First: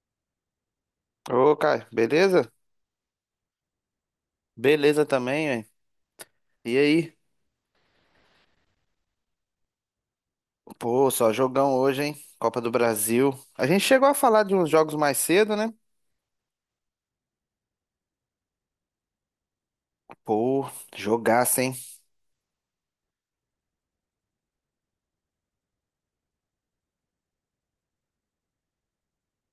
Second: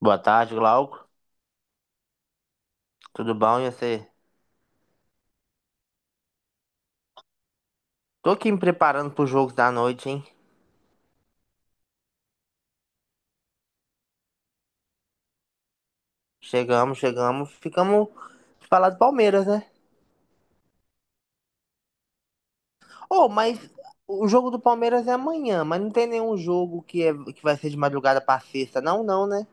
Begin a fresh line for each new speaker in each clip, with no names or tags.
Boa tarde, Glauco.
Ô, Caio, beleza?
Tudo bom? E você?
Beleza também, hein? E aí?
Tô aqui me preparando pro jogos da noite, hein?
Pô, só jogão hoje, hein? Copa do Brasil. A gente chegou a falar de uns jogos mais cedo, né?
Chegamos, chegamos. Ficamos de falar do Palmeiras, né?
Pô, jogaço, hein?
Oh, mas o jogo do Palmeiras é amanhã, mas não tem nenhum jogo que vai ser de madrugada pra sexta, não, não, né?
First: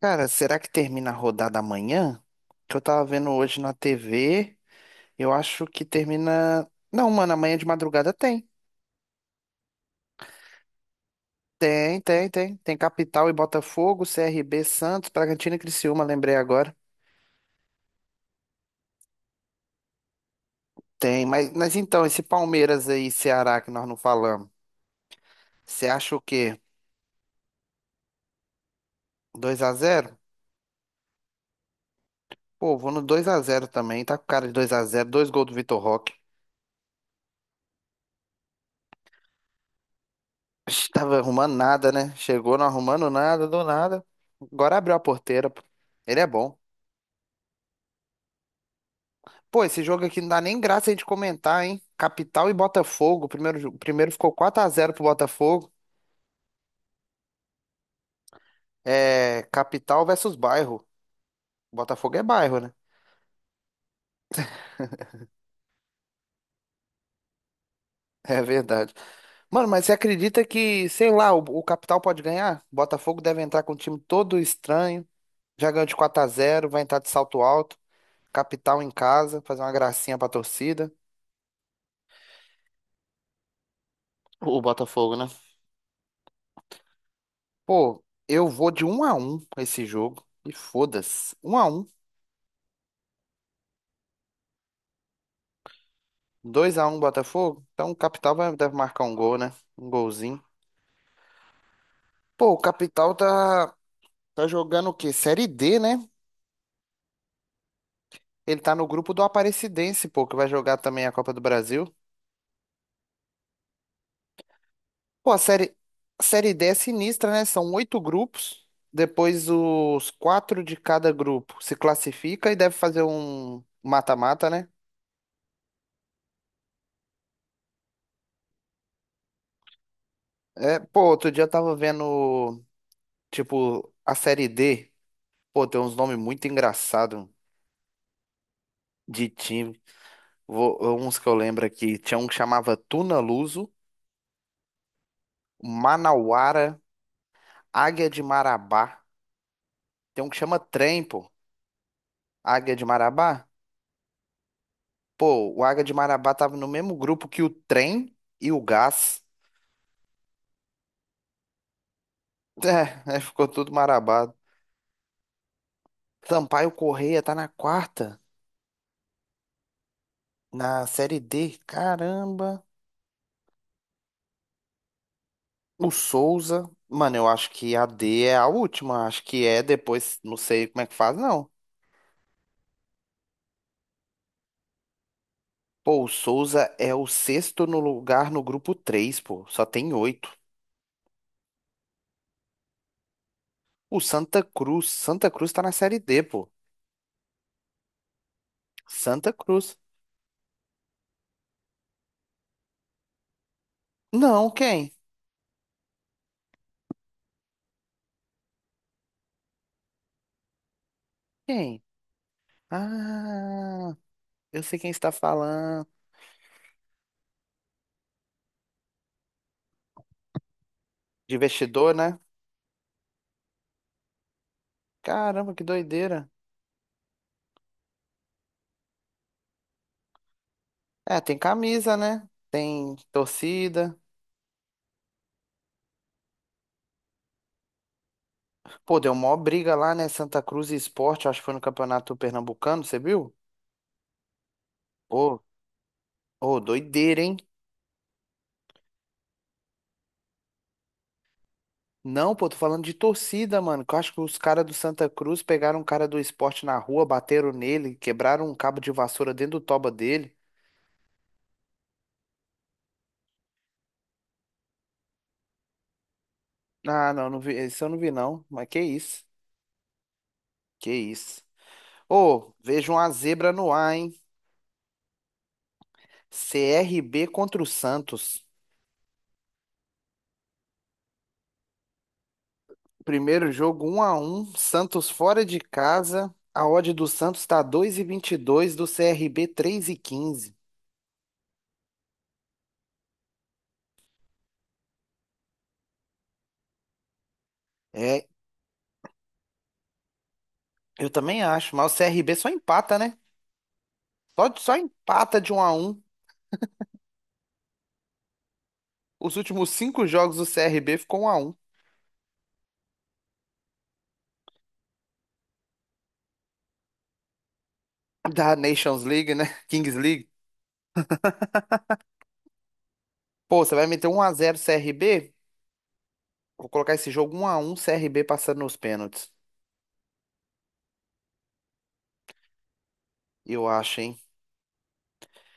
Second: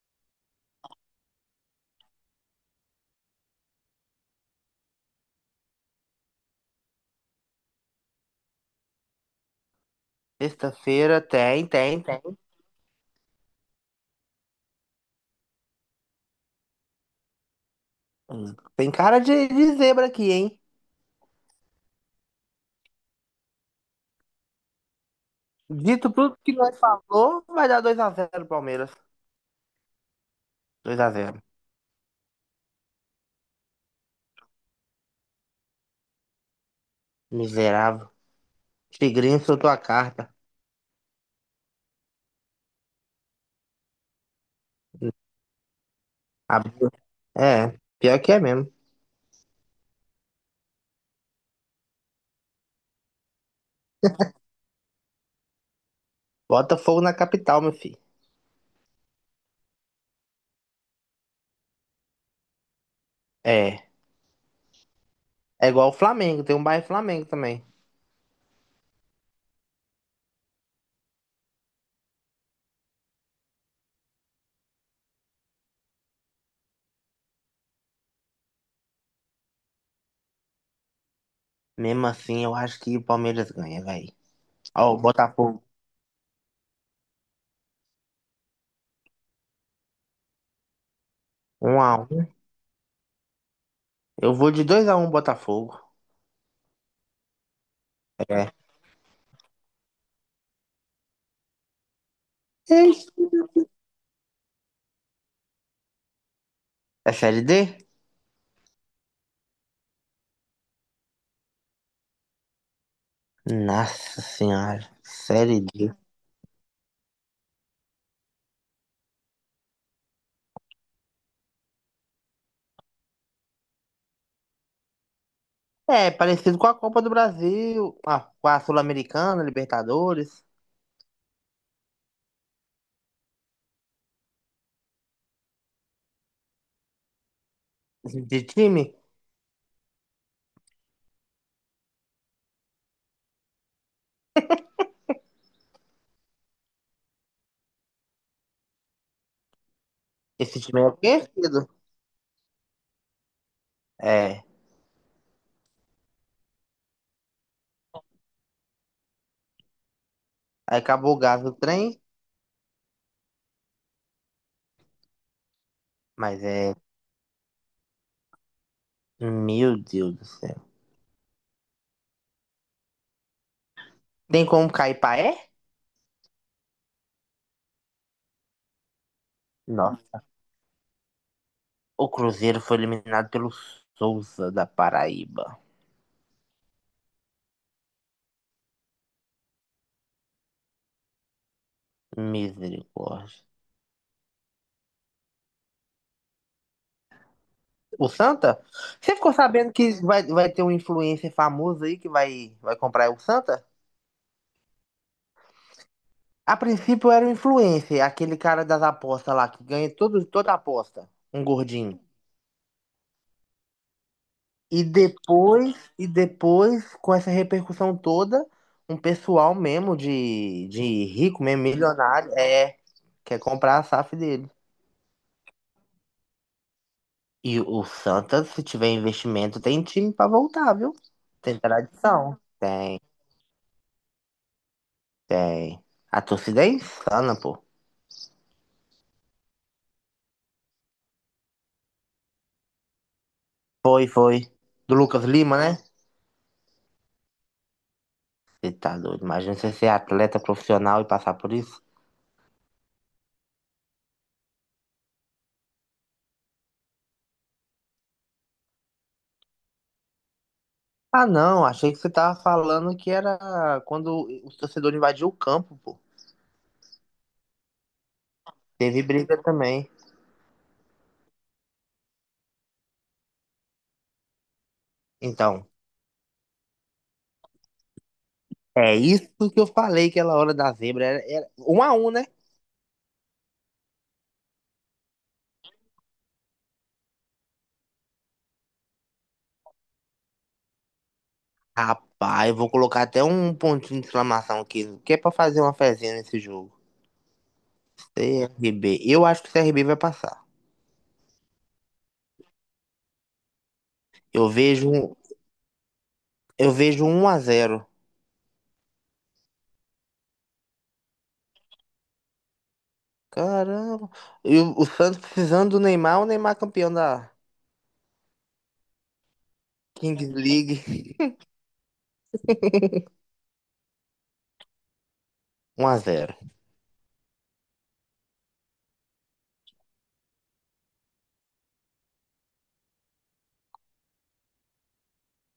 Cara, será que termina a rodada amanhã? Que eu tava vendo hoje na TV. Eu acho que termina. Não, mano, amanhã de madrugada tem.
Sexta-feira tem,
Tem,
tem, tem.
tem, tem. Tem Capital e Botafogo, CRB, Santos, Bragantino e Criciúma, lembrei agora.
Hum. Tem cara de zebra aqui, hein?
Tem, mas então, esse Palmeiras aí, Ceará, que nós não falamos. Você
Dito
acha o
tudo que
quê?
nós falou, vai dar 2 a 0 Palmeiras.
Dois a zero.
2 a 0.
Pô, vou no dois a zero também. Tá com cara de dois a zero. Dois gols do Vitor Roque.
Miserável. Tigrinho soltou a carta.
Ixi, tava arrumando nada, né? Chegou não arrumando nada, do nada. Agora abriu a porteira, pô. Ele é bom.
Abriu. É, pior que é mesmo.
Pô, esse jogo aqui não dá nem graça a gente comentar, hein? Capital e Botafogo. O primeiro, o primeiro ficou quatro a zero pro Botafogo.
Botafogo na capital, meu filho.
É. Capital versus bairro. Botafogo é bairro, né?
É. É igual o Flamengo, tem um bairro Flamengo também.
É verdade. Mano, mas você acredita que, sei lá, o Capital pode ganhar? Botafogo deve entrar com um time todo estranho. Já ganhou de quatro a zero, vai entrar de salto alto, capital em casa, fazer uma gracinha pra torcida.
Mesmo assim, eu acho que o Palmeiras ganha, velho.
O
Ó, o
Botafogo, né?
Botafogo,
Pô, eu vou de um a um esse jogo. E foda-se.
um
1-1.
a um. Eu vou de 2 a 1 Botafogo.
2-1 Botafogo. Então o Capital
É.
vai, deve marcar um gol, né? Um golzinho. Pô, o
Ei,
Capital tá, tá jogando o quê? Série D, né?
é Série D?
Ele tá no grupo do Aparecidense, pô, que vai jogar também a Copa do Brasil.
Nossa Senhora.
Pô, a
Série
série,
D.
a série D é sinistra, né? São oito grupos. Depois os quatro de cada grupo se classifica e deve fazer um mata-mata, né?
É, parecido com a Copa do Brasil, com a Sul-Americana, Libertadores.
É, pô, outro dia eu tava vendo, tipo, a série D. Pô, tem uns nomes muito engraçados
Esse de time?
de time. Vou, uns que eu lembro aqui. Tinha um que chamava Tuna Luso, Manauara, Águia de Marabá. Tem um que chama
Esse time é
Trem, pô.
conhecido.
Águia de Marabá?
É.
Pô, o Águia de Marabá tava no mesmo grupo que o Trem e o Gás.
Aí acabou o gás do trem,
É, aí ficou tudo marabado.
mas
Sampaio
é.
Correia tá na quarta,
Meu Deus do céu.
na Série D. Caramba.
Tem como cair paé?
O Souza. Mano, eu acho que a D é a última. Acho que é
Nossa.
depois. Não sei como é que faz, não.
O Cruzeiro foi eliminado pelo Souza da Paraíba.
Pô, o Souza é o sexto no lugar no grupo três, pô. Só tem oito.
Misericórdia.
O Santa Cruz. Santa Cruz tá na Série D, pô.
O Santa? Você
Santa
ficou sabendo
Cruz.
que vai ter um influencer famoso aí que vai comprar o Santa?
Não, quem?
A princípio era o influencer, aquele cara das apostas lá, que ganha todo, toda aposta. Um
Quem?
gordinho.
Ah. Eu sei
E
quem está
depois,
falando.
e depois, com essa repercussão toda, um pessoal mesmo de
De
rico, mesmo
vestidor, né?
milionário, quer comprar a SAF dele.
Caramba, que doideira.
E o Santa, se tiver investimento, tem time pra voltar, viu?
É, tem
Tem
camisa, né?
tradição.
Tem
Tem,
torcida.
tem. A torcida é insana, pô.
Pô, deu mó briga lá, né? Santa Cruz e Sport, acho que foi no Campeonato Pernambucano, você viu?
Foi, foi. Do Lucas
Pô,
Lima, né?
ô, doideira, hein?
Você tá doido. Imagina você ser atleta profissional e passar por isso.
Não, pô, tô falando de torcida, mano. Que eu acho que os caras do Santa Cruz pegaram um cara do Sport na rua, bateram nele, quebraram um cabo de vassoura dentro do toba dele.
Ah, não. Achei que você tava falando que era quando os torcedores invadiu o campo, pô.
Ah, não, não vi, isso eu não vi, não. Mas que
Teve
isso?
briga também.
Que isso? Ô, vejo uma zebra no ar, hein?
Então,
CRB contra o Santos.
é isso que eu falei que aquela hora da zebra. Era 1 a 1, né?
Primeiro jogo um a um, Santos fora de casa. A odd do Santos tá dois e vinte e dois, do CRB quinze.
Rapaz, eu vou colocar até um pontinho de exclamação aqui, que é pra fazer uma fezinha nesse jogo.
É,
CRB. Eu acho que o CRB vai passar.
eu também acho, mas o CRB só empata, né?
Eu
Só
vejo, um-
empata de um a um.
eu vejo 1 a 0.
Os últimos cinco jogos do CRB ficou um a um.
Caramba. E o Santos precisando do Neymar, o Neymar campeão da
Da Nations League, né? Kings
Kings
League.
League.
Pô, você vai meter um a 0 CRB?
1 a 0.
Vou colocar esse jogo um a 1, CRB passando nos pênaltis. Eu acho, hein?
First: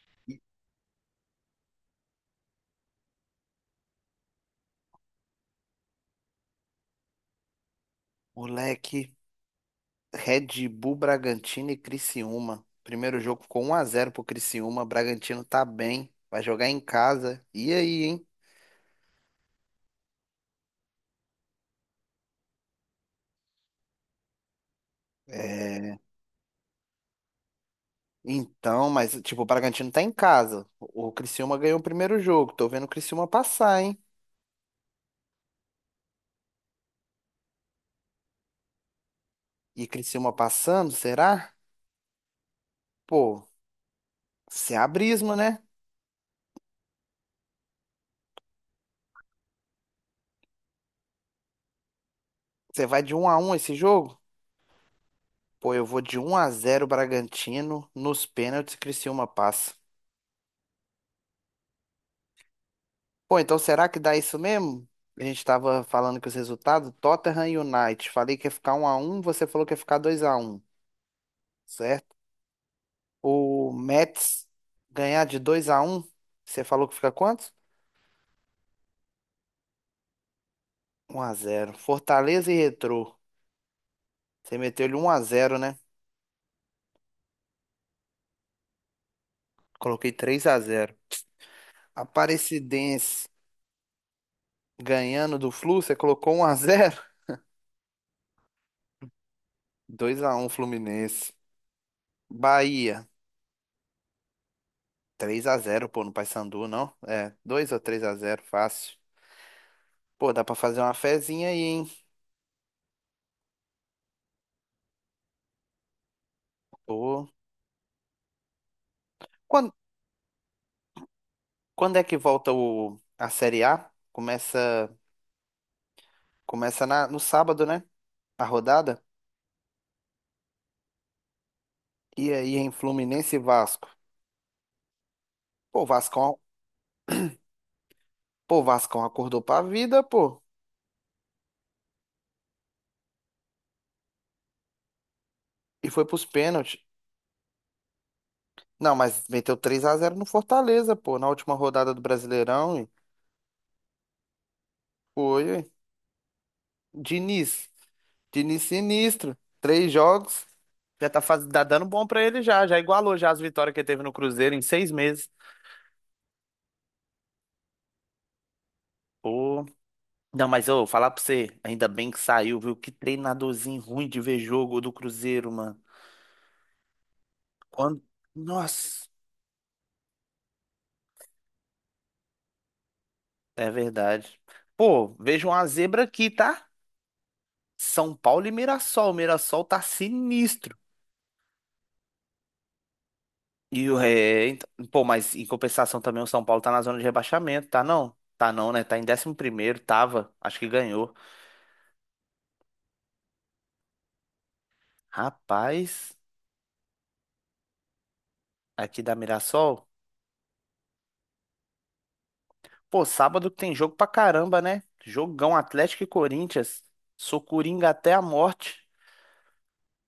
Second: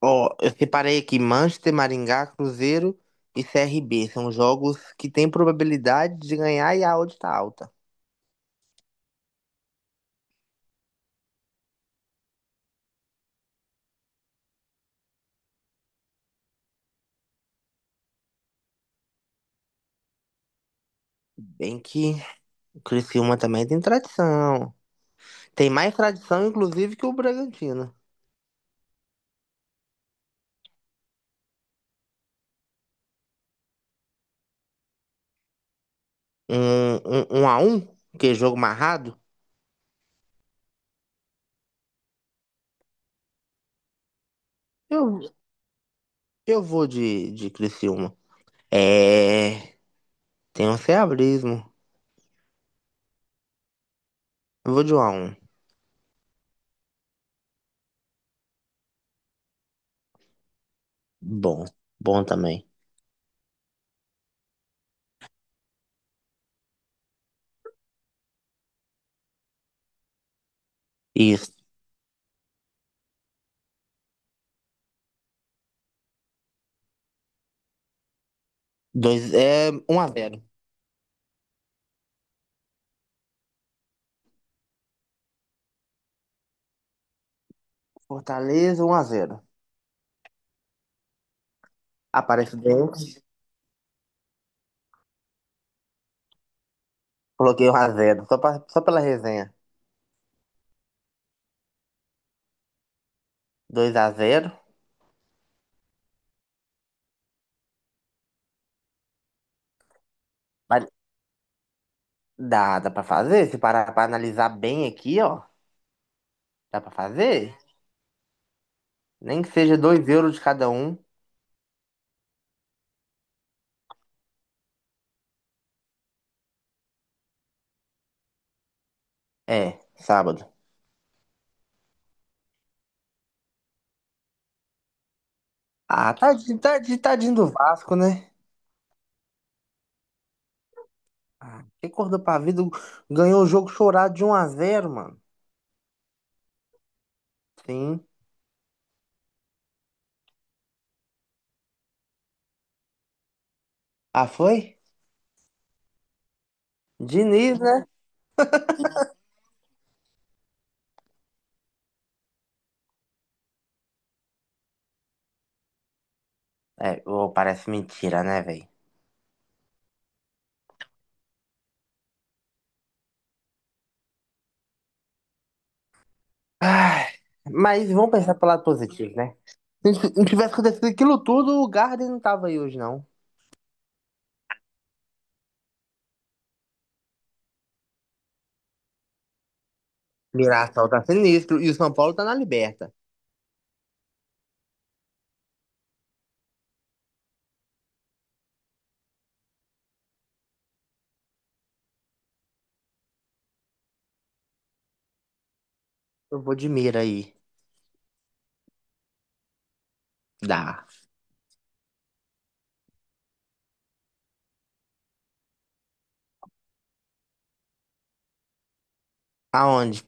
Ó, eu separei aqui Manchester, Maringá, Cruzeiro e CRB. São jogos que têm probabilidade de ganhar e a odd tá alta.
Moleque, Red Bull Bragantino e Criciúma. Primeiro jogo ficou 1 a 0 pro Criciúma. Bragantino tá bem. Vai jogar em casa. E aí, hein?
Bem que o Criciúma também tem tradição. Tem mais
É,
tradição, inclusive, que o Bragantino.
então, mas tipo, o Bragantino tá em casa. O Criciúma ganhou o primeiro jogo. Tô vendo o Criciúma passar, hein?
Um a um, que é jogo marrado.
E Criciúma passando, será? Pô, se
Eu,
abrismo, né?
Eu vou de Criciúma. É. Tem um ceabrismo.
Você vai de 1 a 1 esse jogo?
Eu vou de 1 a 1.
Pô, eu vou de 1 a 0 Bragantino nos pênaltis, Criciúma passa.
Bom. Bom também.
Pô, então será que dá isso mesmo? A gente tava falando que os resultados, Tottenham e United, falei que ia ficar um a um, você falou que ia ficar dois a um,
Isso.
certo? O Mets ganhar de dois a um, você falou que fica quanto?
Dois, é 1 a 0.
Um a zero. Fortaleza e Retrô, você meteu ele um a zero, né?
Fortaleza 1 a 0.
Coloquei três a zero.
Aparece
Aparecidense ganhando do Flu, você colocou um a zero.
Coloquei 1 a 0. Só pela resenha.
Dois a um Fluminense. Bahia,
2 a 0.
três a zero, pô, no Paysandu, não? É, 2 ou três a zero fácil. Pô, dá pra fazer
Mas
uma fezinha aí, hein?
dá pra fazer? Se parar pra analisar bem aqui, ó. Dá pra
Pô.
fazer? Nem que
Quando,
seja 2 euros de cada um.
quando é que volta o, a Série A? Começa na, no sábado, né? A rodada.
É, sábado.
E aí em Fluminense e Vasco. Pô, o
Ah,
Vascão,
tadinho, tadinho, tadinho do Vasco, né?
pô, o Vascão acordou pra vida, pô.
Ah, quem acordou pra vida ganhou o jogo chorado de 1 a 0, mano.
E foi pros pênaltis.
Sim.
Não, mas meteu três a zero no Fortaleza, pô. Na última rodada do Brasileirão. E
Ah, foi?
foi, ué.
Diniz,
Diniz.
né?
Diniz sinistro. Três jogos. Já tá, faz, tá dando bom pra ele já. Já igualou já as vitórias que ele teve no Cruzeiro em seis meses.
É, ô, parece mentira, né, velho?
Pô. Não, mas eu vou falar pra você, ainda bem que saiu, viu? Que treinadorzinho ruim de ver jogo do Cruzeiro, mano.
Ai, mas
Quando.
vamos pensar pelo lado
Nossa,
positivo, né? Se não tivesse acontecido aquilo tudo, o Garden não tava aí hoje, não.
é verdade. Pô, vejo uma zebra aqui, tá? São Paulo e Mirassol. O Mirassol tá sinistro.
Mirassol tá sinistro e o São Paulo tá na liberta.
E o é, ent- pô, mas em compensação também o São Paulo tá na zona de rebaixamento, tá não? Tá não, né? Tá em décimo primeiro, tava, acho que ganhou. Rapaz,
Eu vou de mira aí.
aqui da Mirassol.
Dá.
Pô, sábado tem jogo pra caramba, né? Jogão Atlético e Corinthians. Sou coringa até a morte
Aonde?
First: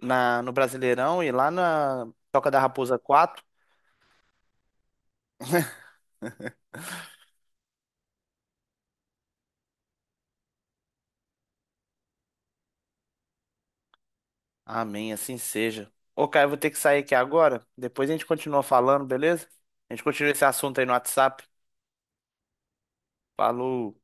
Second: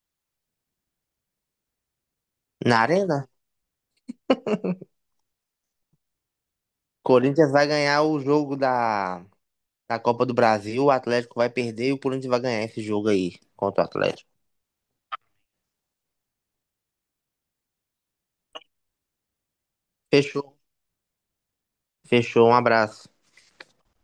na, no Brasileirão e lá na Toca da
Na
Raposa
Arena?
4.
Corinthians vai ganhar o jogo da Copa do Brasil, o Atlético vai perder e o Corinthians vai ganhar esse jogo aí contra o Atlético.
Amém, assim seja. Ô, Caio, eu vou ter que sair aqui agora. Depois a gente continua falando, beleza? A gente continua esse
Fechou.
assunto aí no WhatsApp.
Fechou, um abraço.
Falou.